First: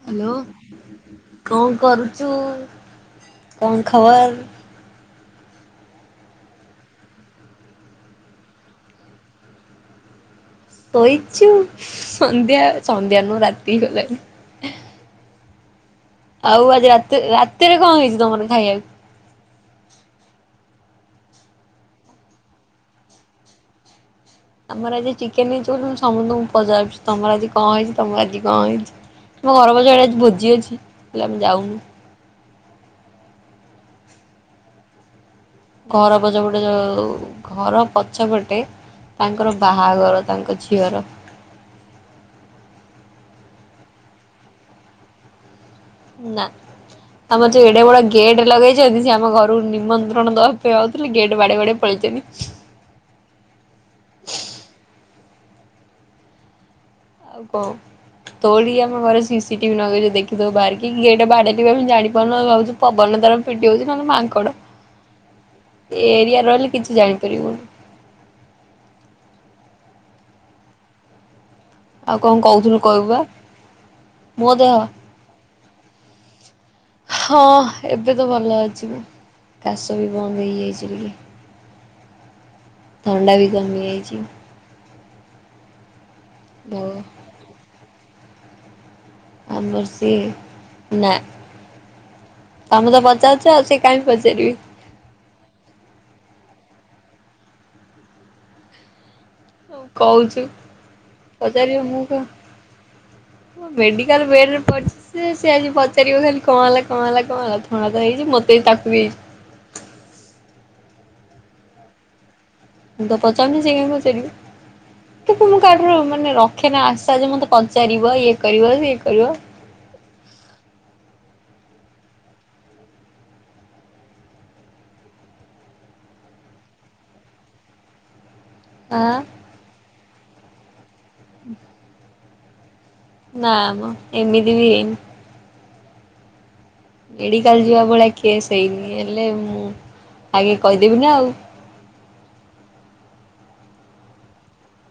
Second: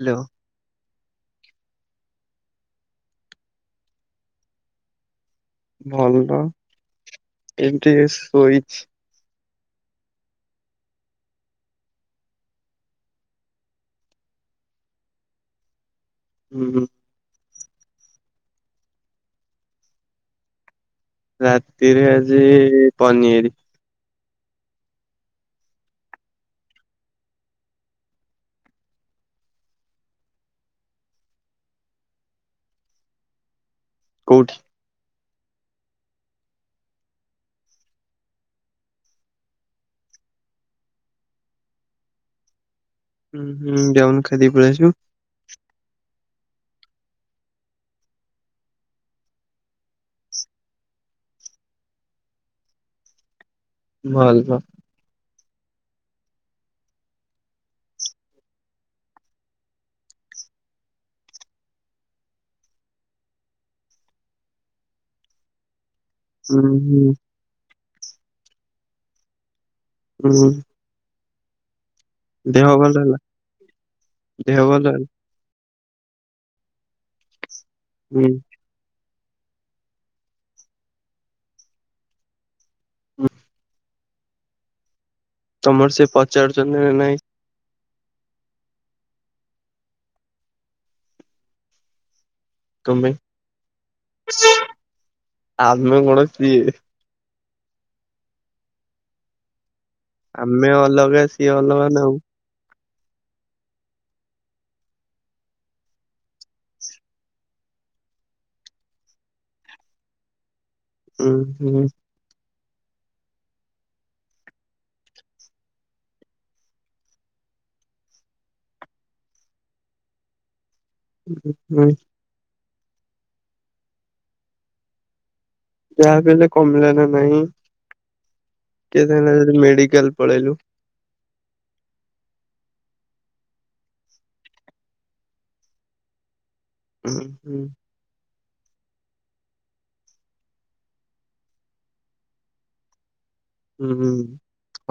Hello. Hello କଣ କରୁଛୁ, କଣ ଖବର। ଭଲ ଏମିତି ଶୋଇଛ। ସୋଇଛୁ ସନ୍ଧ୍ୟା ସନ୍ଧ୍ୟା ନୁହଁ ରାତି ହେଲାଣି। ଆଉ ହୁଁ ଆଜି ରାତିରେ ରାତିରେ କଣ ହେଇଛି ତମର ଖାଇବାକୁ। ରାତିରେ ଆଜି ପନିଆରି। ଆମର ଆଜି ଚିକେନ ହେଇଛି ବୋଲି, ମୁଁ ସମସ୍ତଙ୍କୁ ପଚାରୁଛି ତମର ଆଜି କଣ ହେଇଛି ତମର ଆଜି କଣ ହେଇଛି। ଆମ ଘର ପଛଆଡ଼େ ଆଜି ଭୋଜି ଅଛି। ହେଲେ ଆମେ ଯାଉନୁ। କଉଠି। ଘର ପଛପଟେ ଜାଗାରେ ଘର ପଛପଟେ। ତାଙ୍କର ବାହାଘର ତାଙ୍କ ଝିଅର। ହୁଁ ହୁଁ ଯାଉନୁ ଖାଇ ଦେଇ ପଳେଇଆସିବୁ। ନା। ଆମର ଯୋଉ ଏଡେ ବଡ ଗେଟ ଲଗେଇଛନ୍ତି ସେ ଆମ ଘରୁ ନିମନ୍ତ୍ରଣ ଦବା ପାଇଁ ଆଉଥିଲେ ଗେଟ୍ ବାଡେଇ ବାଡେଇ ପଳେଇଛନ୍ତି। ଭଲ। ଆଉ କଣ? ତୋଳିକି ଆମ ଘରେ ସିସିଟିଭି ଲଗେଇଛୁ ଦେଖି ଦଵୁ ବାରିକି ଗେଟ ବାଡେଇଦେଲେ ଆମେ ଜାଣି ପାରୁନାଉ ଆମେ ଭାବୁଛୁ ପବନ ଦ୍ୱାରା ପିଟିହେଉଛି କି ନହେଲେ ମାଙ୍କଡ ଏ ଏରିଆ ହୁଁ ରହିଲେ କିଛି ହୁଁ ଜାଣିପାରିବୁନି। ହୁଁ। ଆଉ କଣ ଦେହ କହୁଥିଲୁ ଭଲ କହିବୁ ହେଲା ପା ମୋ ଦେହ ଭଲ ହେଲା ହଁ, ଏବେ ତ ହୁଁ। ଭଲ ଅଛି ମୁଁ। କାଶ ବି ବନ୍ଦ ହେଇଯାଇଛିି ଟିକେ। ଥଣ୍ଡା ବି କମି ଯାଇଛି। ତମର ସେ ବ ପଚାରୁଛନ୍ତି ନା ନାଇଁ ଆମର ସିଏ ନା ତମେ ତ ତମ ପାଇଁ। ପଚାରୁଛ ଆଉ ସେ କାଇଁ ପଚାରିବେ? ଆମେ କଣ ସିଏ? ହଉ କହୁଛୁ ଆମେ ଅଲଗା ସିଏ ପଚାରିବେ ଅଲଗା ମୁଁ ନା ଆଉ କଣ? ମେଡିକାଲ ବେଡ଼ରେ ପଡିଛି ସେ ସେ ଆଜି ପଚାରିବ ଖାଲି କଣ ହେଲା କଣ ହେଲା କଣ ହେଲା ଥଣ୍ଡା ତ ହେଇଛି ମୋତେ ତ ତାକୁ ବି ହେଇଛି। ହୁଁ ହୁଁ। ମୁଁ ତ ପଚାରୁନି ସେ କାଇଁ ପଚାରିବ? ତ ମୁଁ କାହାଠାରୁ ମାନେ ରଖେନା ଆଶା ଯେ ମୋତେ ପଚାରିବ ଇଏ କରିବ ସିଏ କରିବ? ହୁଁ। ଯାହା ବି ହେଲେ କମିଲା ନା ନାହିଁ କିଏ ଆଁ ଯାଇଁଲା ଜଦି ମେଡିକାଲ ପଳେଇଲୁ? ? ନା ମ ଏମିତି ବି ହେଇନି। ହୁଁ ମେଡିକାଲ ଯିବା ଭଳିଆ କେସ ହେଇନି ହେଲେ ମୁଁ ଆଇ କି କହିଦେବି ନା ଆଉ। ହୁଁ ହୁଁ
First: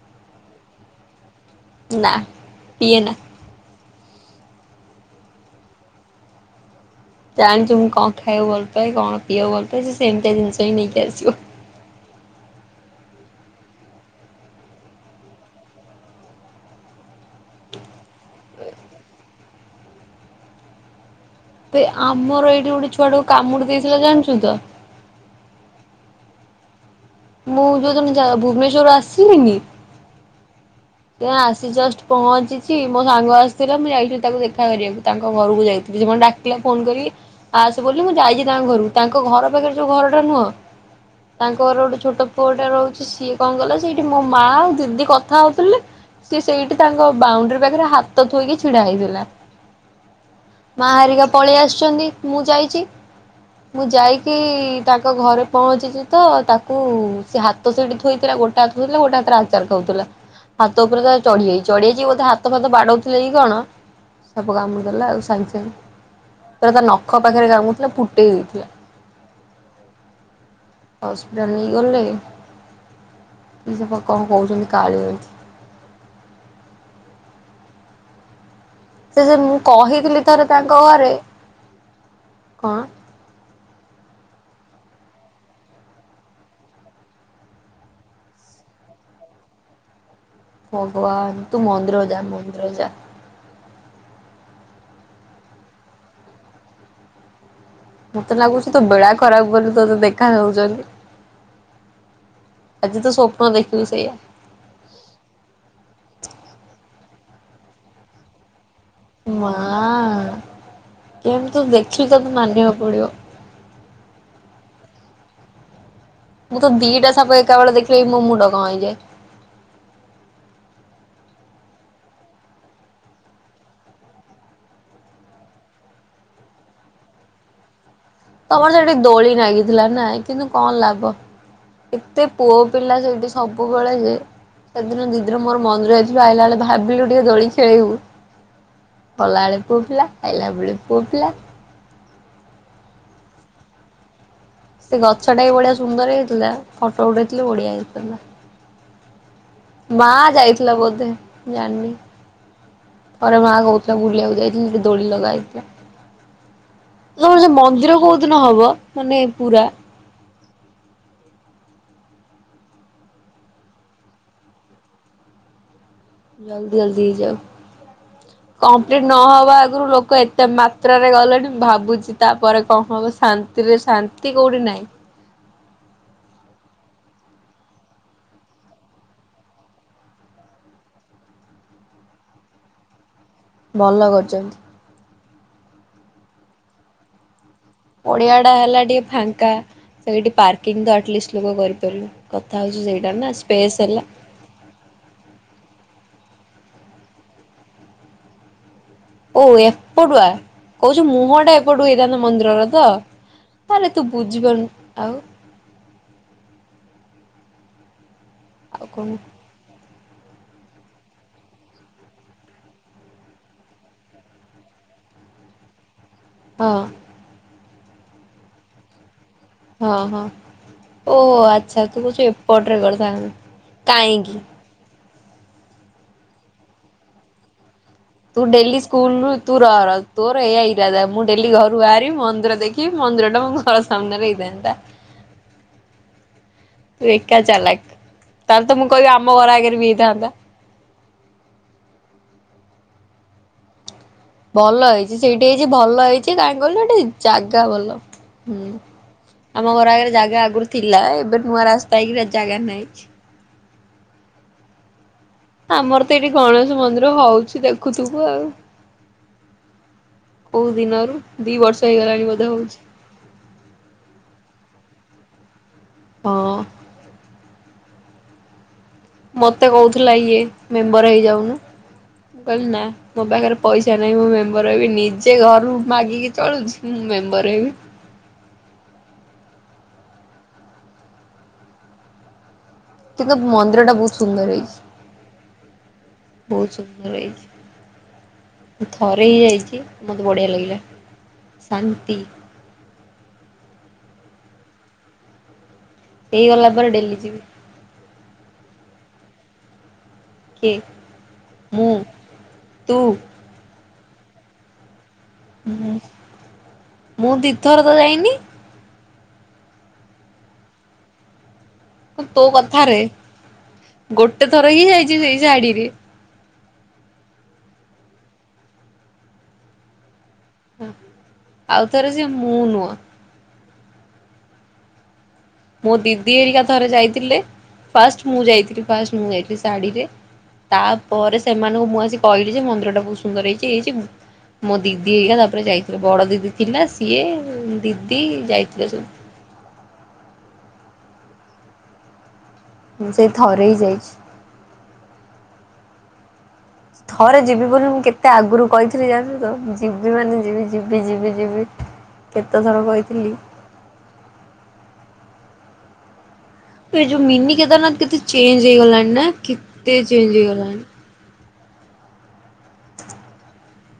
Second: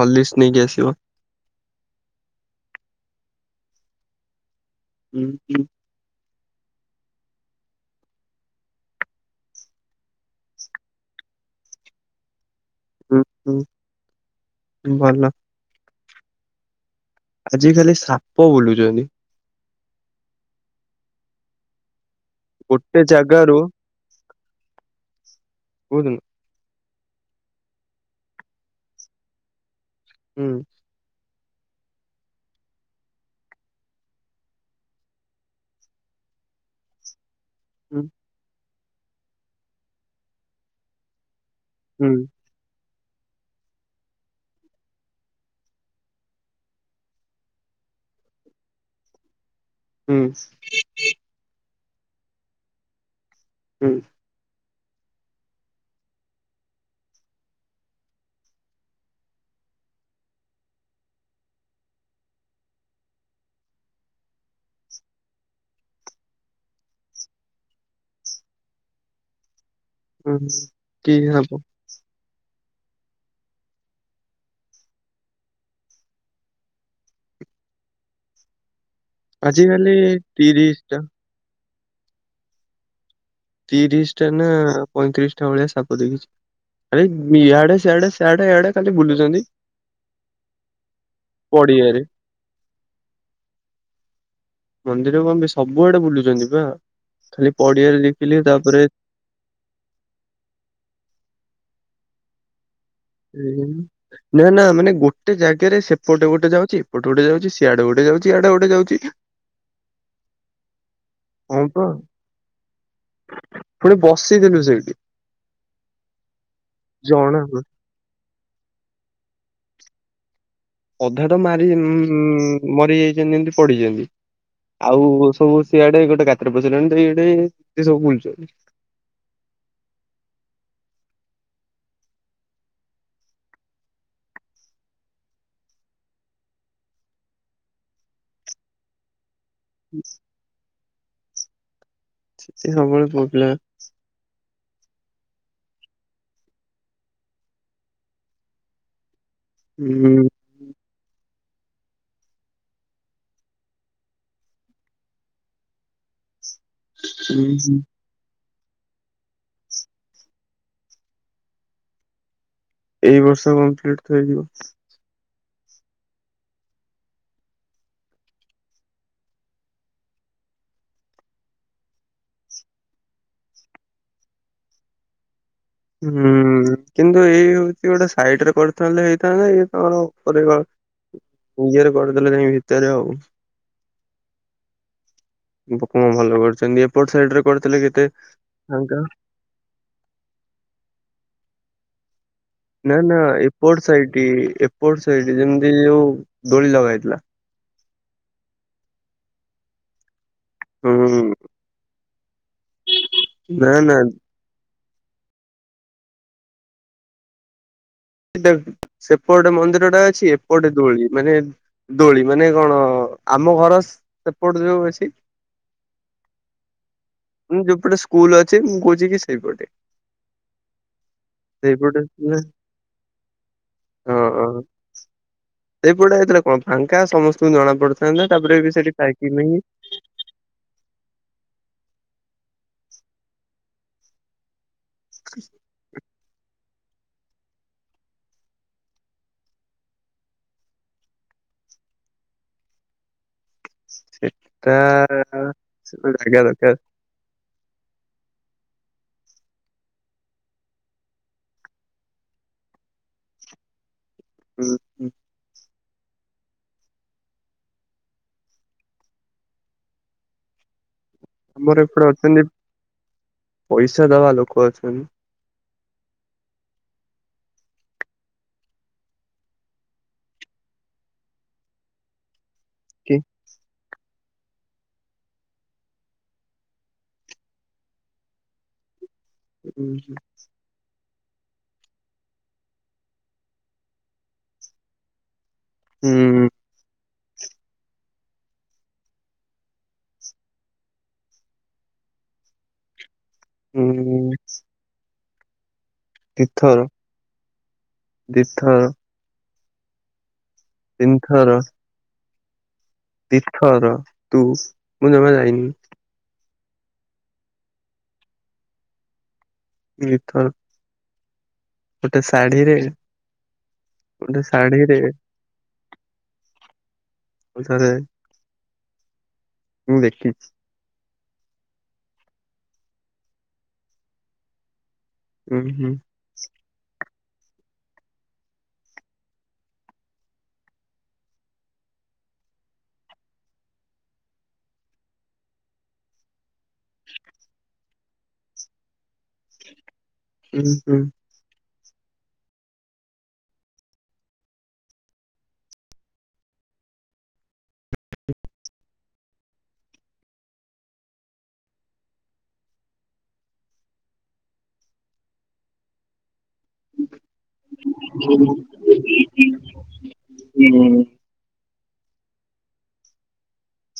ହଲିକ୍ସ ନେଇକି ଆସିବ। ନା ପିଏନା। ହୁଁ ହୁଁ। ଜାଣିଛି ମୁଁ କଣ ଖାଇବାକୁ ଭଲ ପାଏ କଣ ପିଇବାକୁ ଭଲ ପାଏ ସେ ସେମିତିଆ ଜିନିଷ ହିଁ ନେଇକି ଆସିବ। ହୁଁ ହୁଁ ମୁଁ ଭଲ। ଆଜି ଖାଲି ସାପ ବୁଲୁଛନ୍ତି। ଆବେ ଆମର ଏଇଠି ଗୋଟେ ଛୁଆଟାକୁ କାମୁଡି ଦେଇଥିଲା ଜାଣିଛୁ ତ। କୋଉଦିନ? ମୁଁ ଯୋଉ ଦିନ ଜା ଭୁବନେଶ୍ଵରରୁୁ ଆସିଲିନି। ହୁଁ। ଯୋଉଦିନ ଆସି ଜଷ୍ଟ ପହଞ୍ଚିଛି ମୋ ସାଙ୍ଗ ଆସିଥିଲା ମୁଁ ଯାଇଥିଲି ତାକୁ ଦେଖା କରିବାକୁ। ତାଙ୍କ ଘରକୁ ଯାଇଥିଲି ସେ କଣ ଡାକିଲା ଫୋନ୍ କରି। ଆସେ ହୁଁ ବୋଲି ମୁଁ ଯାଇଛି ତାଙ୍କ ଘରକୁ ତାଙ୍କ ଘର ପାଖରେ ସୋ ଘରଟା ନୁହଁ ତାଙ୍କ ଘର ଗୋଟେ ହୁଁ ଛୋଟ ପୁଅଟା ରହୁଛି ସିଏ କଣ କଲା ସେଇଠି ମୋ ମା ଆଉ ଦିଦି କଥା ହଉଥିଲେ। ସେ ସେଇଠି ତାଙ୍କ ବାଉଣ୍ଡରି ପାଖରେ ହାତ ଥୋଇକି ଛିଡା ହେଇଥିଲା। ହୁଁ ମାଆ ହେରିକା ପଳେଇ ଆସିଛନ୍ତି ମୁଁ ଯାଇଛି ମୁଁ ହୁଁ ଯାଇକି କି ତାଙ୍କ ଘରେ ପହଞ୍ଚିଚିଚିତ ତାକୁ କୁ ସେ ହାତ ସେଇଠି ଥୋଇଥିଲା ଗୋଟେ ହାତଥିଲା ଗୋଟେ ହାତରେ ଆଚାର ଖାଉଥିଲା। ହାତ ଉପରେ ତ ଚଢିଯାଇଛି ଚଢି ଯାଇଛି ବୋଧେ ହାତ ଫାତ ବାଡଉଥିଲେ କି କଣ? ସାପ କାମୁଡ଼ି ଦେଲା ଆଉ ସାଙ୍ଗେ ସାଙ୍ଗେ। ପୁରା ତା ନଖ ପାଖରେ କାମୁଡିଥିଲା ଫୁଟେଇ ଦେଇଥିଲା। ହୁଁ କିିକ ହବ ହେ ଗଲେ କି ସେପ କଣ କହୁଛନ୍ତି କାଳିଛି। ସେ ଯେ ମୁଁ ଆଜିକାଲି କହିଥିଲି ଥରେ ତାଙ୍କ ତିରିଶ ଟା ଘରେ କଣ? ତିରିଶ ଟା ନା ପଇଁତିରିଶ ଟା ଭଳିଆ ସାପ ଦେଖିଛି। ଆରେ ଇଆଡେ ସଆଡେଆଡେ ୟଡେ କାଲି ବୁଲୁଛନ୍ତି। ଭଗବ ତୁ ମନ ପଡିଆରେ ରଜା ମନ୍ରୋଜା ମନ୍ଦିର କଣ ସବୁଆଡେ ବୁଲୁଛନ୍ତି ବା ଖାଲି ପଡିଆରେ ମତେ ଦେଖିଲି ଲାଗୁଛି ତୋ ତାପରେ ବେଳା ଖରାପ ବୋଲି ତତେ ଦେଖାାଯାଉଛନ୍ତି। ତ ସ୍ୱପ୍ନ ହୁଁ ଦେଖିବି ସେଇଆ ନା ନା ମାନେ ଗୋଟେ ଜାଗାରେ ସେପଟ ଗୋଟେ ଯାଉଛି ଏପଟେ ଗୋଟେ ଯାଉଛି ସିଆଡେ ଗୋଟେ ଯାଉଛିଇଆଡେ ଗୋଟେ ଯାଉଛି। ମା କେମିତି ହଁ ତୁ ପା ଦେଖିଲି ତତେ ମାନିବାକୁ ପଡିବ। ପୁଣି ବସିଥିଲୁ ସେଇଠି ମୁଁ ତ ଦିଟା ସାପ ଜଣା ଏକାବେଳେ ଦେଖିଲେ ମୋ ମୁଣ୍ଡ କଣ ହେଇଯାଏ। ଅଧାଟ ମାରି ମରିଯାଇଛନ୍ତି ଏମତି ପଡିିଛନ୍ତି। ଆଉ ସବୁ ସିଆଡେ ଗୋଟେ କାତ ପ୍ରଚଣିଇଡେ ସିଏ ସବୁ ବୁଲଚ ତମର ସେଠି ଦୋଳି ଲାଗିଥିଲା ନା କିନ୍ତୁ କଣ ଲାଭ ଏତେ ପୁଅ ପିଲା ସେଇଠି ସବୁବେଳେ ଯେ ସେଦିନ ଦିଦିନ ମୋର ମନରେ ଯାଇଥିଲୁ ଆଇଲା ବେଳେ ଭାବିଲୁ ଟିକେ ଦୋଳି ଖେଳେଇିବୁ। କଲାବେଳେ ପୁଅ ପିଲା ଖାଇଲାବେୁଳି ପୁଅ ପିଲା ସେତେ ସବୁବେଳେ ପିଲା ସେ ଗଛ ଟା ବି ବଢିଆ ସୁନ୍ଦର ହେଇଥିଲା ଫଟୋ ଉଠେଇଥିଲ ବଢିଆ ହେଇଥିଲା ମା ଉଁ ଯାଇଥିଲା ବୋଧେ ଜାଣିନି। ପରେ ମା ଆ ଗଉତଥିଲା ଗୁଡ଼ ଲ ଯାଇଥିଲଥିଲା ଦଡଡ଼ି ଲଗାଥିଲେ ତମର ମନ୍ଦିର କୋଉ ଦିନ ହବ ମାନେ ପୁରା ଏଇ ବର୍ଷ କମ୍ପ୍ଲିଟ ଇଯିବ ଜଲଦି ଜଲଦି ଯାଉ କମ୍ପ୍ଲିଟ ନହବା ଆଗରୁ ଲୋକ ଏତେ ମାତ୍ରାରେ ଗଲେଣି ମୁଁ ଭାବୁଛି ତାପରେ କଣ ହବ ଶାନ୍ତି ସ୍ରେ ଶାନ୍ତି କେଉଁଠି ନାହିଁ ହୁଁ କିନ୍ତୁ ଏଇ ହଉଛି ଗୋଟେ ସାଇଟ ରେ କରିଥାଲେ ହେଇଥାନ୍ତା ଏଇ କଣ ଉପରେ ନିଜରେ କରିଦେଲେ ଯାଇକ ଭିତରେ ଆଉ ଭଲ କରିଛନ୍ତି ପୋକମା ଭଲ କରିୁଛନ୍ତି ଏପଟ ସାଇଡ ରେ କରିଥିଲେ କି ପଡିଆ ଟା ହେଲା ଟିକେ ଫାଙ୍କା ସେ ପାର୍କିଂଷ୍ଟ ଲ କରିପାରିଲୁ ନା ନା ଏପଟ ସେଇଠ ଏପଟ ସଇଠ ଯେମିତି ଯୋଉ ଦୋଳି ଲଗା ହେଇଥିଲା ଓ ଏପଟୁଆ ହୁଁ କହୁଛୁ ମୁହଁ ଟା ଏପଟୁ ହେଇଥାନ୍ତା ମନ୍ଦିରର ତ ନା ତାହେଲେ ନା ତୁ ବୁଝିବନୁ ଆଉ ଟ ଆଉ କଣ ସେପଟେ ମନ୍ଦିର ଟା ଅଛି ଏପଟେ ଦୋଳି ମାନେ ଦୋଳି ମାନେ କଣ ଆମ ଘର ସେପଟ ଯିବ ବେଶୀ ହଁ ମୁଁ ଯୋଉପଟେ ସ୍କୁଲ ଅଛି ମୁଁ କହୁଛି କି ସେଇପଟେ ହଁ ହଁ ଓୋ ଆଚ୍ଛା ସେଇପଟେ ତୁ କହୁଛୁ ଏପଟ ରେ କରିଥାୁ କାହିଁକି ଏପଟା ଏତଥିଲା କଣ ଫାଙ୍କା ସମସ୍ତଙ୍କୁ ଜଣା ପଡୁଛି ତୁ ଡେଲି ସ୍କୁଲରୁ ତୁ ରହହାର ତୋର ଏଇଆ ଇରାା ମୁଁ ଡେଲି ଘରୁ ବାହାରି ମନ୍ଦିର ଦେଖି ମନ୍ଦିର ଟା ମୋ ଘର ସାମ୍ନାରେ ହେଇଥାନ୍ତା ହ ଏକା ଚାଲାକ ତାହେଲେ ତ ମୁଁ କହିବି ଆମ ଘର ଆଗରେ ବି ହେଇଥାନ୍ତା ସେ ଭଲ ହେଇଛି ସେଇଠି ହେଇଛି ଭଲ ହେଇଛି ଦରକାର ଗାଁଙ୍ଗଳି ଗଟେ ଜାଗା ଭଲ ହୁଁ ଆମ ଘର ଆଗରେ ଜାଗା ଆଗରୁ ଥିଲା ଏବେ ନୂଆ ରାସ୍ତା ହେଇକି ଜାଗା ନାହିଁଛି ହୁଁ ହୁଁ ଆମର ତ ଏଇଠି ଗଣେଶ ମନ୍ଦିର ହଉଛି ଦେଖୁଥିବୁ ଆଉ। କୋଉ ଦିନରୁ। ଦି ବର୍ଷ ଆମର ଏପଟେ ହେଇଗଲାଣି ଅଛନ୍ତି ବୋଧେ ହଉଛି ପଇସା ଦବା ଲୋକ ଅଛନ୍ତି। ହଁ। ମତେ କହୁଥିଲା ଇଏ ମେମ୍ବର ହେଇଯାଉନୁ ମୁଁ କହିଲି ନା କି ମୋ ପାଖରେ ପଇସା ନାଇଁ ମୁଁ ମେମ୍ବର ହେବି ନିଜେ ଘରୁ ମାଗିକି ଚଳୁଛି ମୁଁ ମେମ୍ବର ହେବି। ହୁଁ ହୁଁ। କିନ୍ତୁ ମନ୍ଦିର ଟା ବହୁତ ସୁନ୍ଦର ହେଇଛି। ହୁଁ ବହୁତ ସୁନ୍ଦର ହେଇ ମୁଁ ଥରେ ହି ଯାଇଛି ମୋତେ ବଢ଼ିଆ ଲାଗିଲା ଶାନ୍ତି। ହୁଁ ହୁଁ। ହେଇଗଲା ଦିଥର ପରେ ଡେଲି ଯିବି। ଦିଥର। କିଏ? ତିନିଥର। ମୁଁ ତୁ? ଦିଥର ତୁ ମୁଁ ଜମା ଯାଇନି। ମୁଁ ଦୀଥର ତ ଯାଇନି। ଦି ଥର। ଗୋଟେ ତୋ ଶାଢୀରେ କଥାରେ ଗୋଟେ ଗୋଟେ ଥର ହିଁ ଶାଢୀରେ। ଯାଇଛି ସେଇ ଶାଢୀରେ। ଆଉ ଥରେ ମୁଁ ଦେଖିଛି। ଆଉଥରେ ସେ ମୁଁ ନୁହଁ। ଉଁ ହୁଁ ମୋ ଦିଦି ହେରିକା ଥରେ ଯାଇଥିଲେ ଫାଷ୍ଟ ମୁଁ ଯାଇଥିଲି ଫାଷ୍ଟ ମୁଁ ଯାଇଥିଲି ଶାଢ଼ୀରେ। ତାପରେ ସେମାନଙ୍କୁ ମୁଁ ଆସି କହିଲି ଯେ ମନ୍ଦିର ଟା ବହୁତ ସୁନ୍ଦର ହେଇଛି ହେଇଛି। ମୋ ଦିଦି ହେଇରିକା ତାପରେ ଯାଇଥିଲେ ବଡ ଦିଦି ଥିଲା ସିଏ ଦିଦି ଯାଇଥିଲେ ସବୁ। ହୁଁ ହୁଁ। ମୁ ସେଇ ଥରେଇ ଯାଇଛି। ଥରେ ଯିବି ବୋଲି ମୁଁ କେତେ ଆଗରୁ କହିଥିଲି ଯାଣିଛୁ ତ ଯିବି ମାନେ ଯିବି ଯିବି ଯିବି ଯିବି କେତେଥର କହିଥିଲି। ଏ ଯୋଉ ମିନି କେଦାରନାଥ କେତେ ଚେଞ୍ଜ ହେଇଗଲାଣି ନା କେତେ ଚେଞ୍ଜ ହେଇଗଲାଣି। ହୁଁ।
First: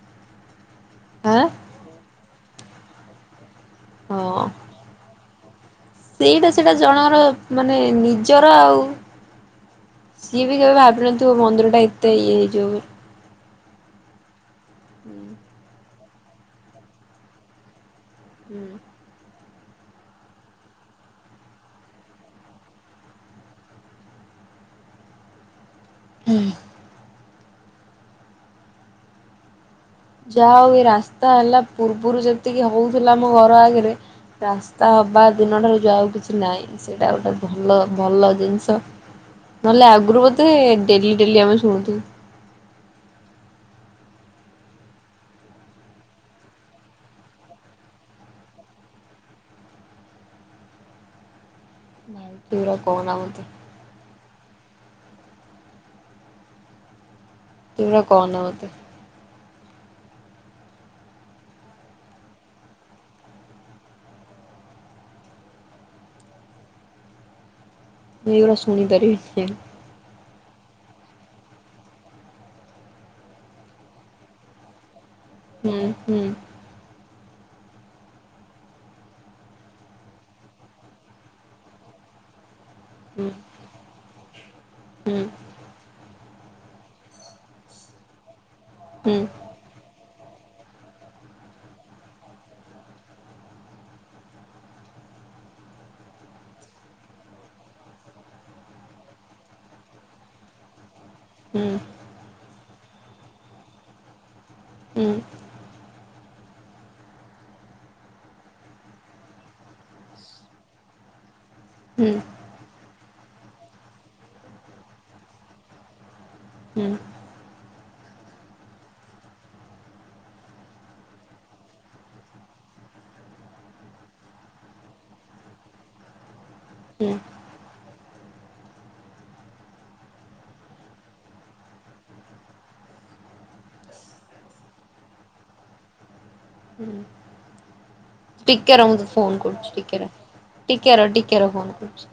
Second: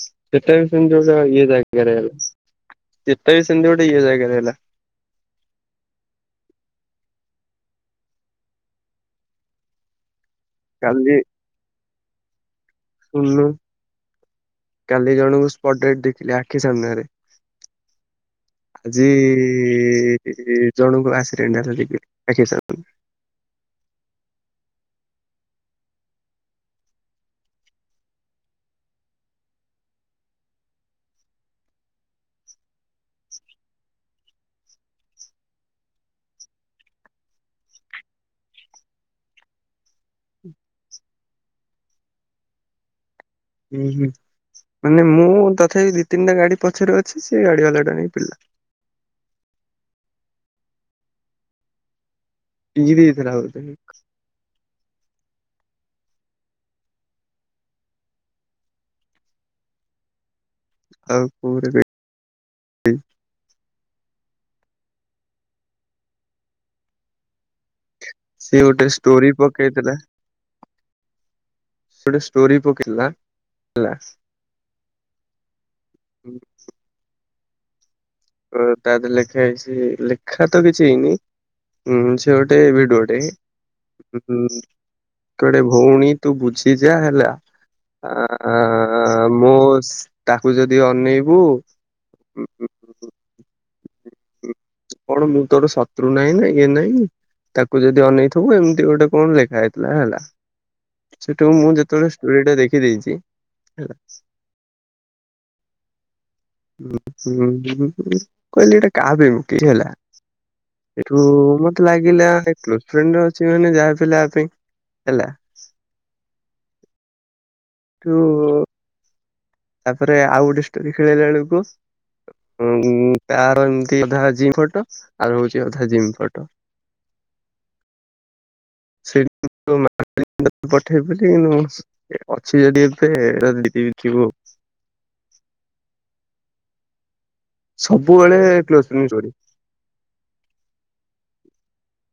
ସେଟାବି ସେମନ୍ତି ଗୋଟେ ଇଏ ଆଁ ଜାଗାରେ ହେଲା ସେଟାବି ସେମନ୍ତି ଗୋଟେ ଇଏ ଜାଗାରେ ହଁ। ହେଲା। ସେଇଟା ସେଇଟା ଜଣଙ୍କର ମାନେ ନିଜର ଆଉ। ସିଏ ବି କେବେ ଭାବିିନଥିବ ମନ୍ଦିର ଟା ଏତେ ଇଏ ହେଇଯିବ ବୋଲି। ଶନୁ [inaudible] କାଲି ଜଣଙ୍କୁ ସ୍ପଟ ଡେଡ୍ ଦେଖିଲି ଆଖି ସାମ୍ନାରେ। ହୁଁ ଆଜି ଜଣୁଙ୍କୁ ଆସିଡେଣ୍ଟ ହେଲା ଦେଖିଲି ଆଖି ସାମ୍ନାରେ। ଉଁ ହୁଁ। ଯାହା ହଉ ଏ ରାସ୍ତା ହେଲା ପୂର୍ବରୁ ଯେତିକି ହଉଥିଲା ଆମ ଘର ଆଗରେ। ରାସ୍ତା ହବା ଦିନଠାରୁ ଯାଉ ହଉ କିଛି ନାହିଁ। ସେଇଟା ଗୋଟେ ଭଲ ଭଲ ଜିନିଷ। ନହେଲେ ଆଗରୁ ବୋଧେ ଡେଲି ଡେଲି ଆମେ ଶୁଣୁ ଥୁଲୁ। ହୁଁ ହୁଁ ମାନେ ମୁଁ ତଥାପି ଦି ତିନିଟା ଗାଡି ପଛରେ ଅଛି ସେ ଗାଡି ବାଲା ଟା ନେଇ ପିଟିଲା। ନାଇକୁ ଇଞ୍ଜିରୀ ହେଇଥିଲା ବୋଧେ। ସେଗୁରା କହନା ମୋତେ। ଆଉ କୋ ମୁଁ ଏଗୁରା ସିଏ ଗୋଟେ ଷ୍ଟୋରି ଶୁଣିପାରିବିନି। ପକେଇଥିଲା। ସେ ଗୋଟେ ଷ୍ଟୋରି ପକେଇଥିଲା ହେଲା। ହୁଁ ହୁଁ। ତା ଦେହରେ ଲେଖା ହେଇଛି ଲେଖା ତ କିଛି ହେଇନି ଉଁ ସେ ଗୋଟେ ହୁଁ ସେ ହୁଁ ଗୋଟେ ଡେ ଭଉଣୀ ତୁ ବୁଝିଯା ହେଲା ଆ ହୁଁ ମୋ ତାକୁ ଯଦି ଅନେଇବୁ ଉଁ, କଣ ମୁଁ ତୋର ଶତ୍ରୁ ନାହିଁ ନା ଇଏ ନାହିଁ ତାକୁ ଯଦି ଅନେଇଥିବୁ, ଏମିତି ଗୋଟେ କଣ ଲେଖା ହେଇଥିଲା ହେଲା ସେଠାକୁ ହୁଁ ମୁଁ ଯେତେବେଳେ ଷ୍ଟୋରି ଟା ଦେଖିଦେଇଛି ହେଲା ହୁଁ ହଁ କହିଲି ଏଇଟା କାହା ପାଇଁ ମୁ କେହି ହେଲା ଏଠୁ ମତେ ହୁଁ ଲାଗିଲା ଏୟୀ ଗଲ ଫ୍ରେଣ୍ଡ ଅଛି ମାନେ ଯାହା ପ ପାଇଁ ହେଲା ହୁଁ ଯୋଉ ତାପରେ ଆଉ ଗୋଟେ ଷ୍ଟୋରି ଖେଳେଇଲା ବେଳକୁ ଉ ତ ଏମତି ଅଧା ଜିମ ଫଟୋ ଆର ହଉଛି ଅଧା ଜିମ୍ ଫଟୋ। ହୁଁ ସେଇଠୁ ତୋ ମା ତ ପଠେଇ ପାରି କିନ୍ତୁ ମୁଁ ଅଛି ଯଦି ଏବେ ଏଇଟା ଦେଇଦେବି ଥିବୁ ଆଉ ସବୁବେଳେ ଟିକେ କ୍ଲୋଜ ରହ ର ମୁଁ ତ ତତେ ଫ୍ରେଣ୍ଡ ଷ୍ଟୋରି। ଫୋନ କରୁଛିି ଟିକେ ରହ। ଟିକେ ରହ ଟିକେ ରହ ଫୋନ କରୁଛି।